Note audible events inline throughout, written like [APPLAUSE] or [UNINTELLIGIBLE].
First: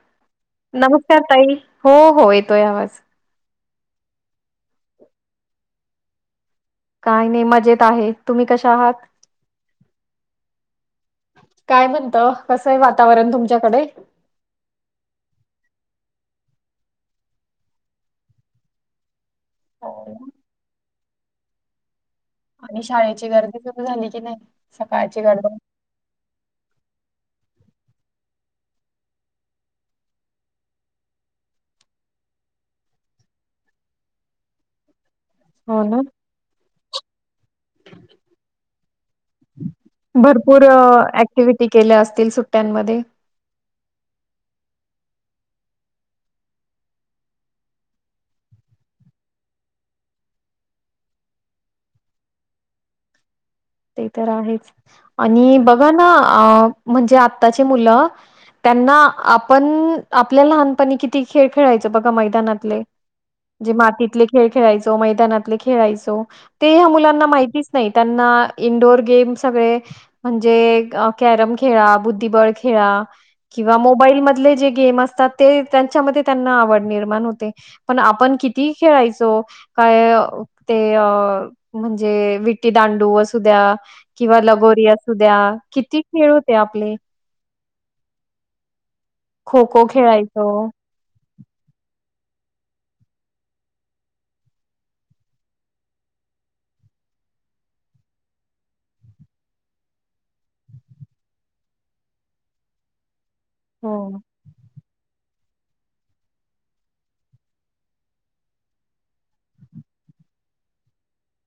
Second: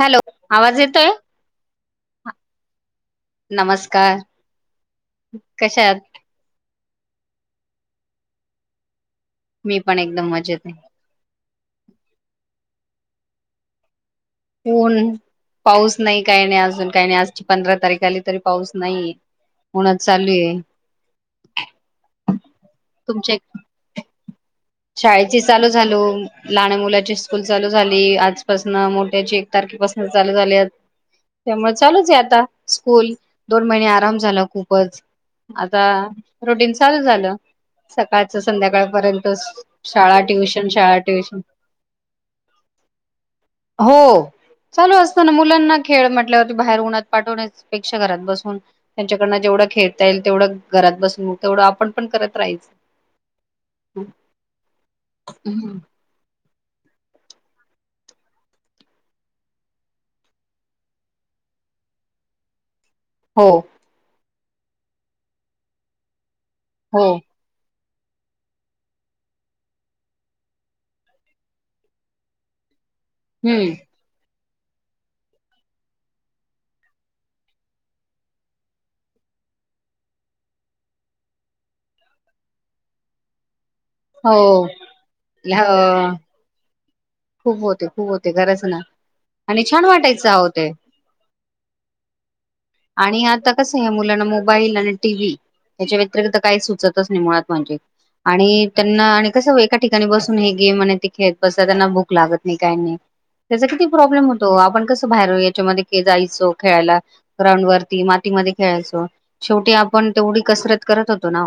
Hello. आवाज येतोय नमस्कार ताई. हो हो येतोय आवाज. नमस्कार कशा आहात. काही नाही मजेत आहे तुम्ही कशा आहात. मी पण एकदम मजेत आहे. काय म्हणत कस हाय वातावरण तुमच्याकडे. ऊन पाऊस नाही काही नाही अजून काही नाही आज पंधरा तारीख आली तरी पाऊस नाही. ऊनच हो ना. चालू आहे. आणि शाळेची तुमच्या गर्दी सुरू झाली की नाही सकाळची शाळेची गडबड. चालू झालो लहान मुलाची. स्कूल चालू झाली आजपासनं त्याची एक तारखेपासून चालू झाली त्यामुळे चालूच आहे आता स्कूल दोन महिने आराम झाला खूपच हो आता ना रुटीन सुरु चालू झालं सकाळच संध्याकाळपर्यंत शाळा भरपूर ट्युशन शाळा ट्युशन ऍक्टिव्हटी केल्या असतील सुट्ट्यांमध्ये हो चालू असत ना मुलांना खेळ म्हटल्यावरती बाहेर उन्हात पाठवण्यापेक्षा घरात बसून त्यांच्याकडन जेवढं खेळता येईल तेवढं घरात बसून तेवढं आपण पण करत राहायचं ते तर आहेच आणि हं, बघा ना अ म्हणजे आत्ताचे मुलं त्यांना आपण आपल्या लहानपणी किती खेळ खेळायचं बघा मैदानातले हो म्हणजे मातीतले खेळ खेळायचो मैदानातले खेळायचो ते ह्या हो मुलांना माहिती नाही त्यांना इंडोअर गेम सगळे म्हणजे कॅरम खेळा बुद्धिबळ खेळा हम्म किंवा मोबाईल त त्यां आवड निर्माण होते पण आपण किती खेळायचो म्म्हणजे विटी दांडू असतो असुद्या हो किंवा लगोरीि असू द्या किती अ, खेळ होते आपले खूप होते खूप होते खरंच ना आणि खो खो छान वाटायचं खेळायचो आहो ते आणि आता कसं या मुलांना मोबाईल आणि टीव्ही याच्या व्यतिरिक्त काही सुचतच नाही मुळात म्हणजे आणि त्यांना आणि कसं एका ठिकाणी बसून हे गेम आणि ते खेळत बसत त्यांना भूक लागत नाही काही नाही त्याचा किती हो. प्रॉब्लेम होतो आपण कस बाहेर याच्यामध्ये जायचो खेळायला ग्राउंड वरती मातीमध्ये खेळायचो शेवटी आपण तेवढी कसरत करत होतो ना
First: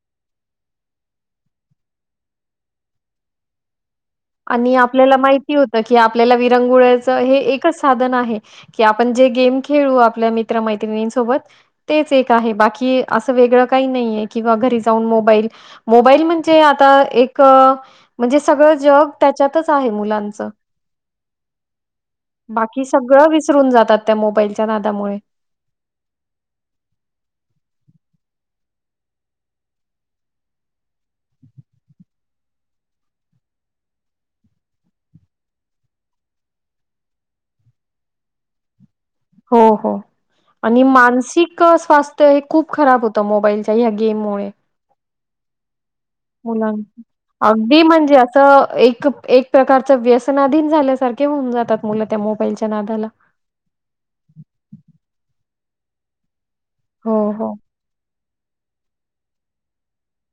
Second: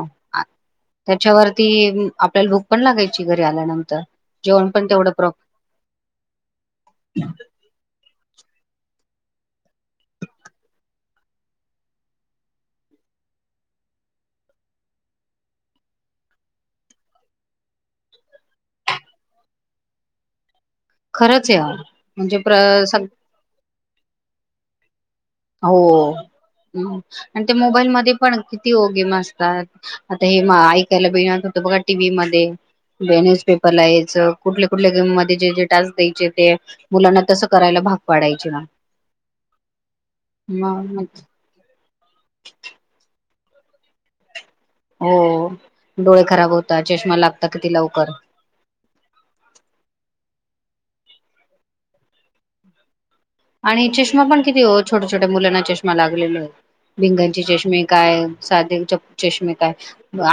त्याच्यावरती आपल्याला भूक पण लागायची घरी आल्यानंतर जेवण आणि पण तेवढं आपल्याला प्र माहिती होत की आपल्याला विरंगुळ्याच हे एकच साधन आहे की आपण जे गेम खेळू आपल्या मित्रमैत्रिणींसोबत तेच एक आहे बाकी असं वेगळं काही नाही आहे किंवा घरी जाऊन मोबाईल मोबाईल म्हणजे आता एक म्हणजे सगळं जग त्याच्यातच आहे मुलांचं खरंच या म्हणजे बाकी सगळं विसरून जातात त्या मोबाईलच्या नादामुळे हो आणि ते मोबाईल मध्ये पण किती गेम असतात आता हे ऐकायला बित होत बघा टीव्ही मध्ये न्यूजपेपरला याच कुठल्या कुठल्या गेम मध्ये जे जे टास्क द्यायचे ते मुलांना तसं करायला भाग पाडायचे ना हो हो आणि मग मानसिक स्वास्थ तर हे खूप खराब होत मोबाईलच्या ह्या गेम मुळे हो डोळे खराब मुलं होतात चष्मा लागता किती अगदी लवकर म्हणजे असं एक प्रकारच व्यसनाधीन झाल्यासारखे होऊन जातात मुलं त्या मोबाईलच्या नादाला आणि चश्मा पण किती हो छोट्या छोट्या मुलांना चष्मा लागलेलो. हो भिंगांची हो. चष्मे काय सादे च चष्मे काय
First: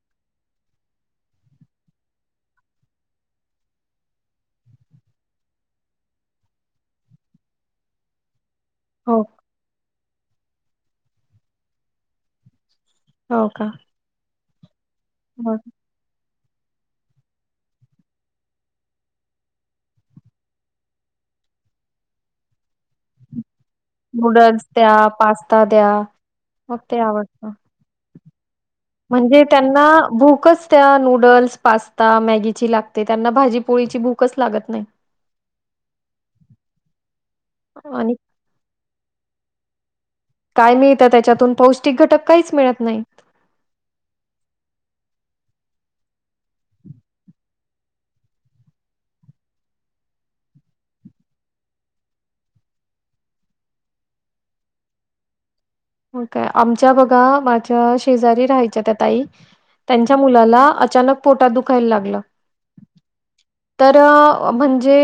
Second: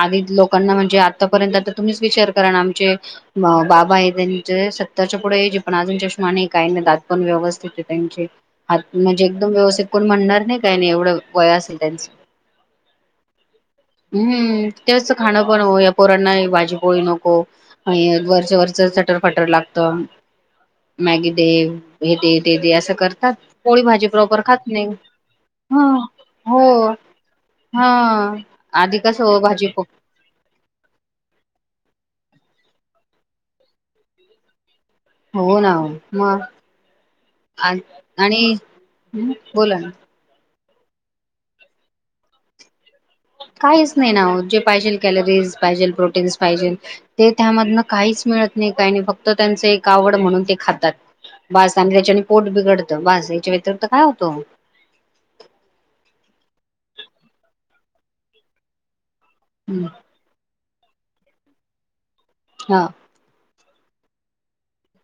आदी लोकांना म्हणजे आतापर्यंत आता तुम्हीच विचार करा ना आमचे बाबा आहे त्यांचे सत्तरचे पुढे एज हे पण अजून चष्मा नाही काय नाही दात पण व्यवस्थित त्यांचे हात हो म्हणजे एकदम व्यवस्थित कोण म्हणणार नाही काही नाही एवढं वय असेल त्यांचा हो का? हम्म. ते असं खाणं मग पण होय पोरांना भाजी पोळी नको आणि हे वरचा-वरचा चटरफटर लागतं मॅगी दे हे दे ते दे असं करतात पोळी भाजी प्रॉपर नूडल्स खात नाही द्या पास्ता हा द्या हो मग ते आवडतं. हा. ह म्हणजे त्यांना भूकच त्या नूडल्स, पास ता मॅगीची लागते त्यांना भाजीपोळीची भूकचं लागत नाही. हो ना हो मग आ आणि हम्म बोला ना. काय मिळतं त्याच्यातून पौष्टिक घटक काहीच मिळत नाही. काहीच नाही ना हो जे पाहिजेल कॅलरीज पाहिजेल, प्रोटीन्स पाहिजेल ते त्यामधनं काहीच मिळत नाही काही नाही फक्त त्यांचे एक आवड म्हणून ते खातात, बास आणि त्याच्याने पोट बिगडतं बास याच्या व्यतरिक्त काय होतो? हो काय आमच्या बघा माझ्या शेजारी राहायच्या त्या ताई हम्म, त्यांच्या मुलाला अ चानक पोटा दुखायला लागला हा तर अ म्हणजे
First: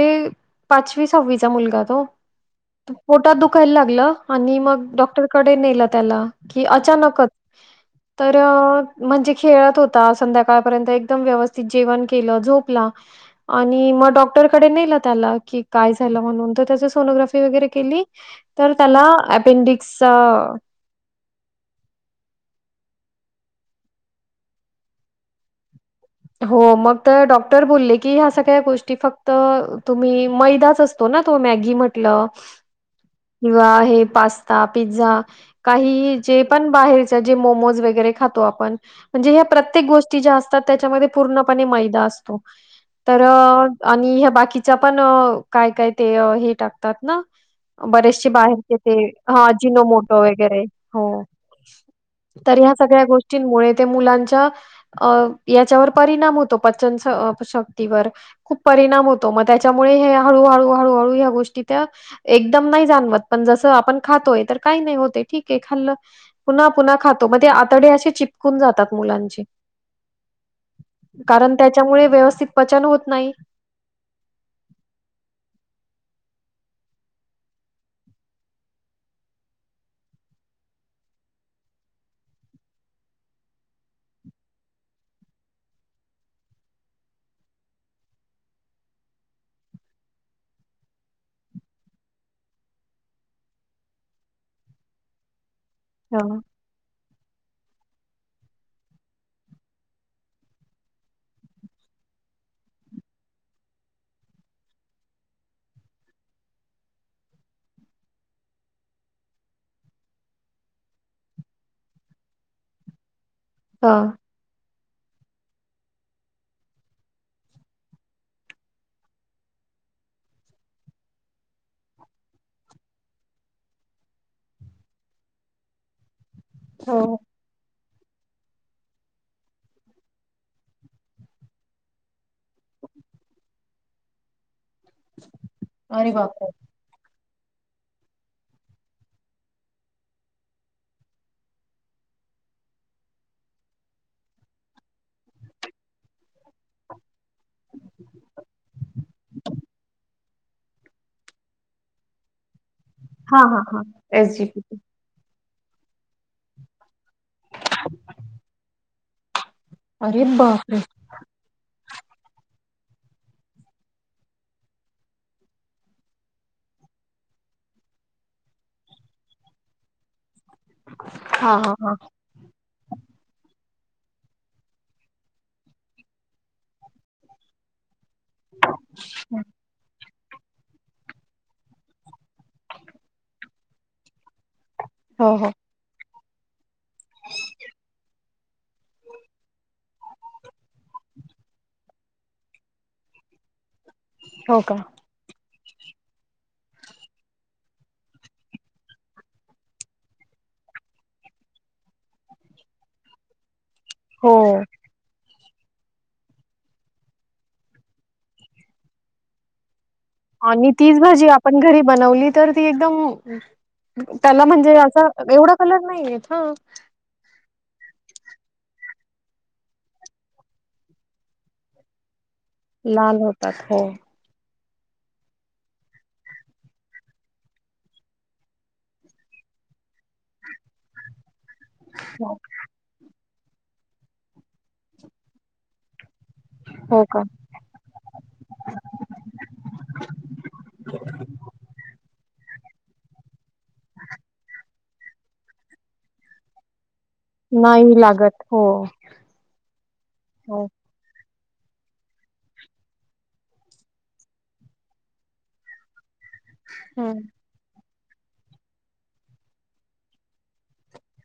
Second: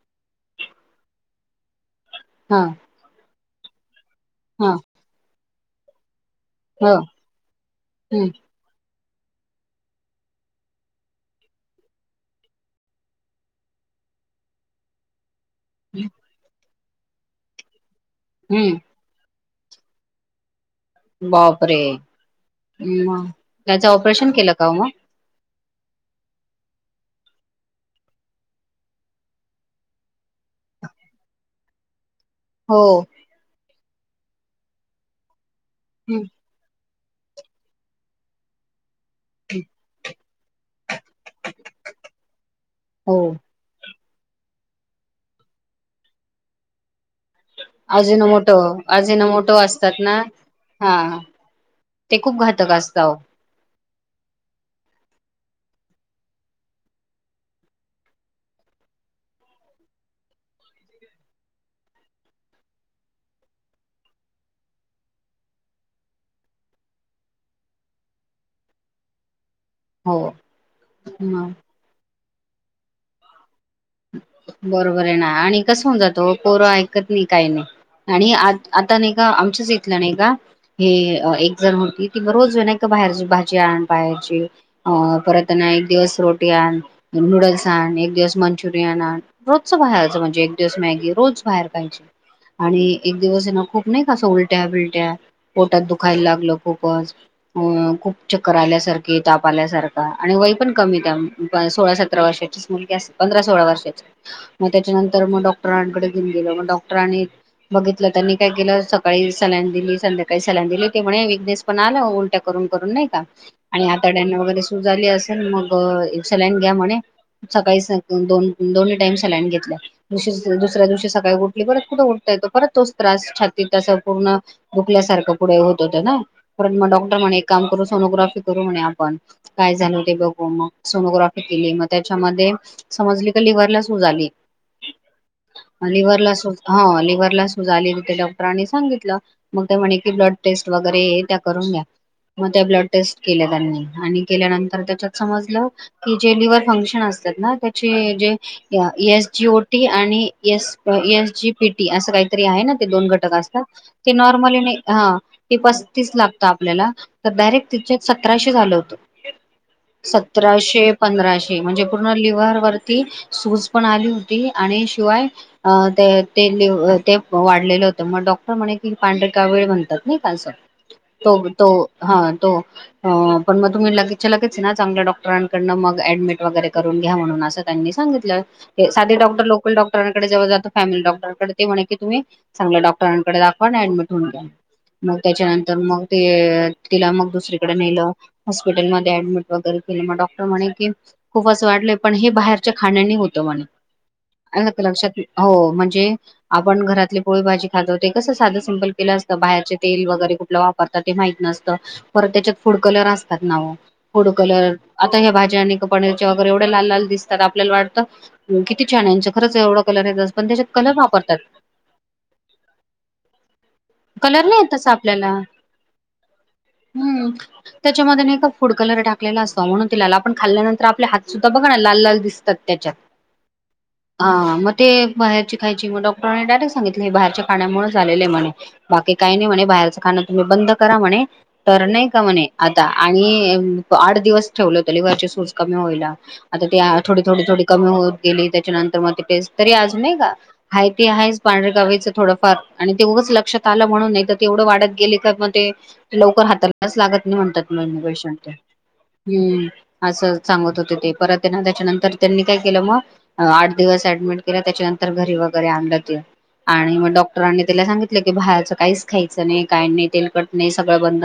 पाचवी सहावीचा मुलगा तो हा पोटात दु खायला लागलं आणि हा मग डॉक्टरक डे नेला त्याला. कि हो अचानकत हम्म तरं म्हणजे खेळत होता संध्याकाळपर्यंत एकदम व्यवस्थित जेवण केलं, झोपला आणि मग डॉक्टरकडे नेलं त्याला की काय झालं म्हणून तो तसचं सोनोग्राफी वगैरे केली तर हम्म त्याला ऐ पेंडिक्स चा बापरे! म त्याचा ऑपरेशन केला का ओ म? हो मग तर डॉक्टर बोलले की ह्या सगळ्या गोष्टी फक्त तुम्ही मैदाच असतो ना तो मॅगी म्हटलं हो [UNINTELLIGIBLE] हे पास्ता पिझ्झा काही जे पण बाहेर च जे मोम्मोज वगैर खातो आपण म्हंजे ह्या प्रत्येक गोष्टीत ज्या अस त्याच्यामध्ये पूर्णपणे मैदा असतो. हो तर अ आणि ह्या बाकीच्या पण काय काय ते हे टाकतात ना बरेचसे अजिनोमोटो बाहेरचे ते हं अजिनोमोटो अजिनो असतात ना मोटो वगैरे हा हो ते खूप तर घातक ह्या सगळ्या असतं गोष्टींमुळे त्या मुलांच्या अ. याच्यावर परिणाम होतो पचन संस शक्तीवर खूप परिणाम होतो. म त्याच्यामुळे हे हळूहळू हळूहळू ह्या गोष्टी त्या एकदम नाही जाणवत, पण जसं आपण खातोय तर काही नाही होते ठीके खाल्लं पुन्हा पुन्हा खातो मग ते आतडे असे चिपकून जातात मुलांचे. अहो हो कारण त्याच्यामुळे व्यवस्थित. पचन होत नाही. बरोबर आहे ना आणि कस होऊन जातो पोर ऐकत नई काही नई आणि आ आता नाही का, आमच्याच इथलं नाही का हे एक जण होती ती म रोज नाही का बाहेर भाजी आण, बाहारची अ परत ना एक दिवस रोटी आण नूडल्स आण एक दिवस मंचु रियन आण रोजच बाहेचं म्हणजे एक दिवस मॅगी रोज बाहेर खायची आणि एक दिवस हे ना खूप नाही का उलट्या बिलट्या पोटात दुखायला ह लागलं खूपचं. अ खूप चक्कर आल्यासारखे ताप आल्यासारखा आणि वय पण कमी त्या सोळा सतरा वर्षाचीच मुलगी असेल पंधरा सोळा वर्षाच्या मग त्याच्यानंतर मग डॉक्टरांकडे घेऊन गेलो मग डॉक्टरांनी बघितलं त्यांनी काय केलं सकाळी सलाईन दिली संध्याकाळी सलाईन दिली ते म्हणे विकनेस पण आलं उलट्या करून करून नाही का आणि आताड्यांना वगैरे सू सुज आली असेल मग एक सलाईन घ्या म्हणे सकाळी सां दोन दोनही टाईम सलाईन घेतल्या दुसऱ्या दिवशी सकाळी उठली, परत कुठं उठता येतो परत तोच त्रास छातीत तस पूर्ण दुखल्यासारखं पुढे होत होतं ना पण म हो डॉक्टर म्हणे एक काम करू सोनोग्राफी करू म्हणे आपणं. काय झाल ते बघू मग सोनोग्राफी केली मग त्याच्यामध्ये समजले का लिव्हरला सुूज आली. अरे लिव्हरला बापरे सुज हं लिव्हरला सू डॉक्टरनी सांगितलं मग म्हणे क ब्लड टेस्ट वगैरे त्या करून द्या मग त्या ब्लड टेस्ट केल्या त्यांनी आणि केल्यानंतर त्याच्यात समजल की जे लिव्हर फंक्शन असतात. जे एस जी ओ टी आणि स एस जी पीटी असं काहीतरी आहे ना ते दोन घटक हा हा असतात हा ते एस जी नॉर्मली ने पी हा त लागत आपल्याला तर डायरेक्ट तिच्यात सतराशे झालं होतं. अरे बापरे सतराशे पंधराशे म्हणजे पूर्ण लिव्हर वरती सूज पण आली होती आणि शिवाय ते पण वाढलेलं होत मग डॉक्टर म्हणे कि पांढरी काविळ म्हणतात. तो तो हा तो पण म तुम्ही लगेचच्या लगेच ना चांगल्या डॉक्टरकडून मग ऍडमिट वगैरे करन घ्या म्हणे त्यांनी सांगितले. साधे डॉक्टर लोकल डॉक्टर डॉक्टर जात फॅमिली डॉक्टरकडे ते म्हणे कि तुम्ही चगल्या डॉक्टरांकडे दाखवा आणि ऍडमिट होऊन घ्या. मग हो हो त्याच्यानंतर मग ते तिला मग दुसरीकडे नेलं हॉस्पिटलांमध्ये ऍडमिट वगैरे मग डॉक्टर म्हणे की खूप वाढले पण हे बाहेरच्या खाण्यानी होत म्हणे हो का आणि लक्षात हो म्हणजे आपण घरातली पोळी भाजी खातो ते कसं साधं सिपल केलं असतं बाहेरचे तेल वगैरे कुठलं वापरतात ते माहित नसतं परत त्याच्यात फूड कलर असतात ना फुड हो कलर आता ह्या भाजी एवढं लाल लाल दिसत आपल्याला वाटतं किती छान न्यांचं खरंच एवढं कलर येत पण आणि त्याच्यात कलर तीच भाजी वापरतात आपण घरी बनवली तर ती एकदम कलर त्याला नाही म्हणजे तसा असा आपल्याला एवढा कलर नाही येत हा हम् त्याच्यामध्ये नाही फूड कलर टाक टाकलेला असेतात आपण खल्ल्यानंतर आप हात सुद्धा बघा ना लाल लाल दिस अ त्याच्यात लाल होतात हो हा म ते बाहेरची खायची मग डॉक्टरांनी डायरेक्ट सांगितले बाहेरच्या खाण्यामुळे झा आले म्हणे बाकी काही नाही म्हणे बाहेरचं खाण तुम्ही बंद करा म्हणे तर नाही का म्हणे आता आणि, आठ दिवस ठेवलं हो लिवरची सूज कमी होईला आता ती हो का थोडी थोडी थोडी कमी होत गेली त्याच्यानंतर मग त टेस्ट तरी अजून का आहे त आहेच पांढरे गावीचं थोडंफार आणि ते उगच लक्षात म्हणून नाही तर तेवढं वाढत गेले का मग ते लवकर हाताला लागत नाही म्हणतात नाही लागत पेशंट हो हम्म असं हो सांगत होते ते परत त्याच्यानंतर त्यांनी काय केलं मग आठ दिवस ऍडमिट केला त्याच्यानंतर घरी वगैरे आणलं ते आणि मग हम्म डॉक्टरांनी त्याला सांगितले. भाहेचं काहीच खायचं नाही काही नाही तेलकट नाही सगळं बंद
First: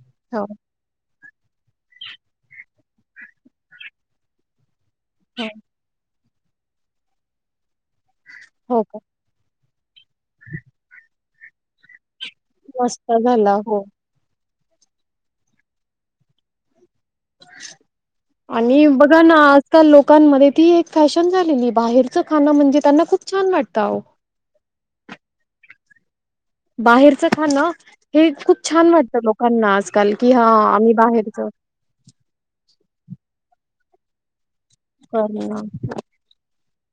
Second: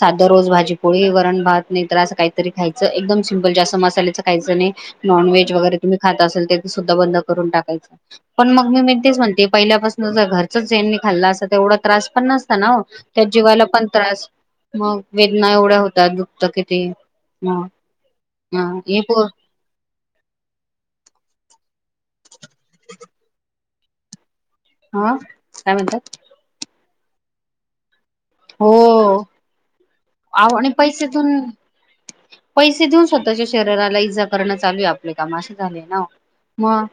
साध्या हो रोज भाजीपोळी वरण भात नाही तर असं काहीतरी खायचं एकदम सिम्पल जास्त मसाल्याच खायचं नाही हो नॉव्जगैरेुम्ही खाता असल सुद्धा बंद करून टाकायच. पण मग मी हो का मिणतेच म्हणते पहिल्यापासून ज घरच जेनी खाल्लं अस तेवढ त्र पन्नासता ना हो मस्त त्या झाला जीवायला हो पण त्रास मग वेदना एवढ्या होतात दुपत किती हा हा आणि हे बघा पोर ना आजकाल लोकांमध्ये ती एक फॅशन झालेली बाहेर खाण म्हणजे त्यांना खूप छान वाटतं. हा काय म्हणतात बाहेरचं खा ना हे खूप हो छान वाटतं लोकांना आजकाल कि हा आव आणि आम्ही बाहेर पैसेतून जाऊ पैसे देऊन [UNINTELLIGIBLE] करणं चालू आहे आपले काम असं झालेय ना मग,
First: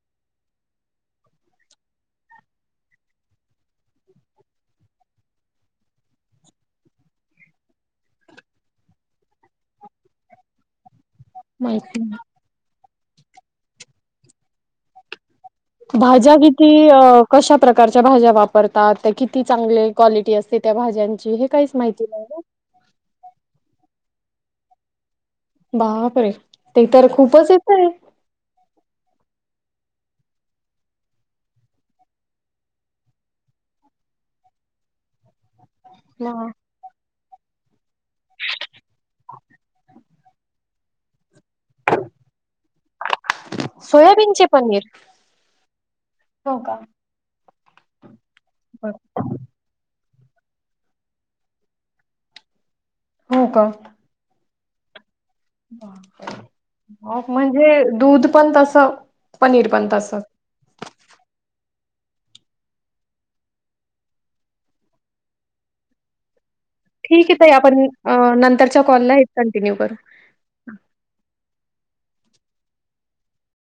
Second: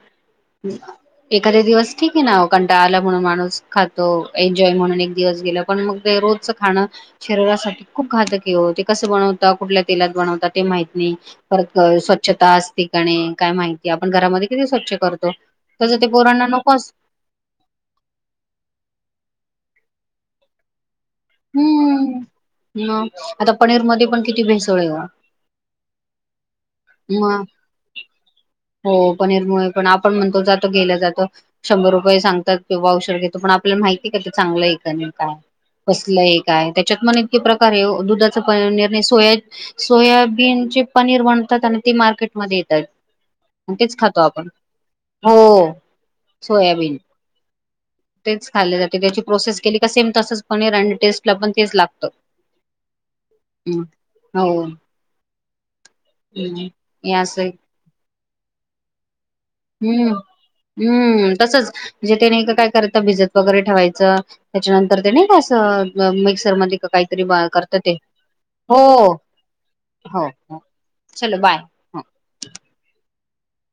एखादे दिवस ठीके ना ओ कंटाळा आला म्हणून माणूस खातो एन्जॉय म्हणून एक दिवस गेला पण मग ते रोजच खाणं शरीरासाठी खूप घातक ते कसं बनवता कुठल्या तेलात बनवता ते माहित नाही परत माहिती स्वच्छता ठिकाणी काय माहिती आपण घरामध्ये किती स्वच्छ करतो तसं ते भाज्या पोरांना किती नकोच कशा प्रकारच्या भाज्या वापरतात त्या किती चांगले क्वालिटी असते त्या भाज्यांची हे काहीच माहिती नाही ना. हम्म ह आता पनीर मध्ये पण किती भेसळ आहे ओ बापरे ते तर म खूपच येतंय. हो पनीर मुळे पण आपण म्हणतो जातो गेला जातो शंभर रुपये सांगतात किंवा औषध घेतो पण आपल्याला माहितीय का ते चांगलं आहे नाही काय कसलं एक मग आहे त्याच्यात पण एक किती प्रकारे ओ दुधाच पनीर आणि सोया सोयाबीनचे पनीर बन तात आणि ते मार्केटमध्ये येताय तेच खातो सोयाबीनचे आपण, पनीर. हो हो का? सोयाबीन तेच खाल् जात त्याची प्रोसेस केली का सेम तसच पनीर आणि टेस्ट ला पण तेच लागतं हो का? ह् हो [UNINTELLIGIBLE] या असं म्हणजे दूध पण तस हम्म हम्म तसच म्हणजे त्याने काय कय भिजत वगैरे ठेवायचं त्याच्यानंतर ते नाही का असं मिक्स मध्ये का काहीतरी ठीक आहे ताई करता आपण ते अ, हो नंतरच्या कॉलला हे कंटिन्यू करू. हो चलो बाय हा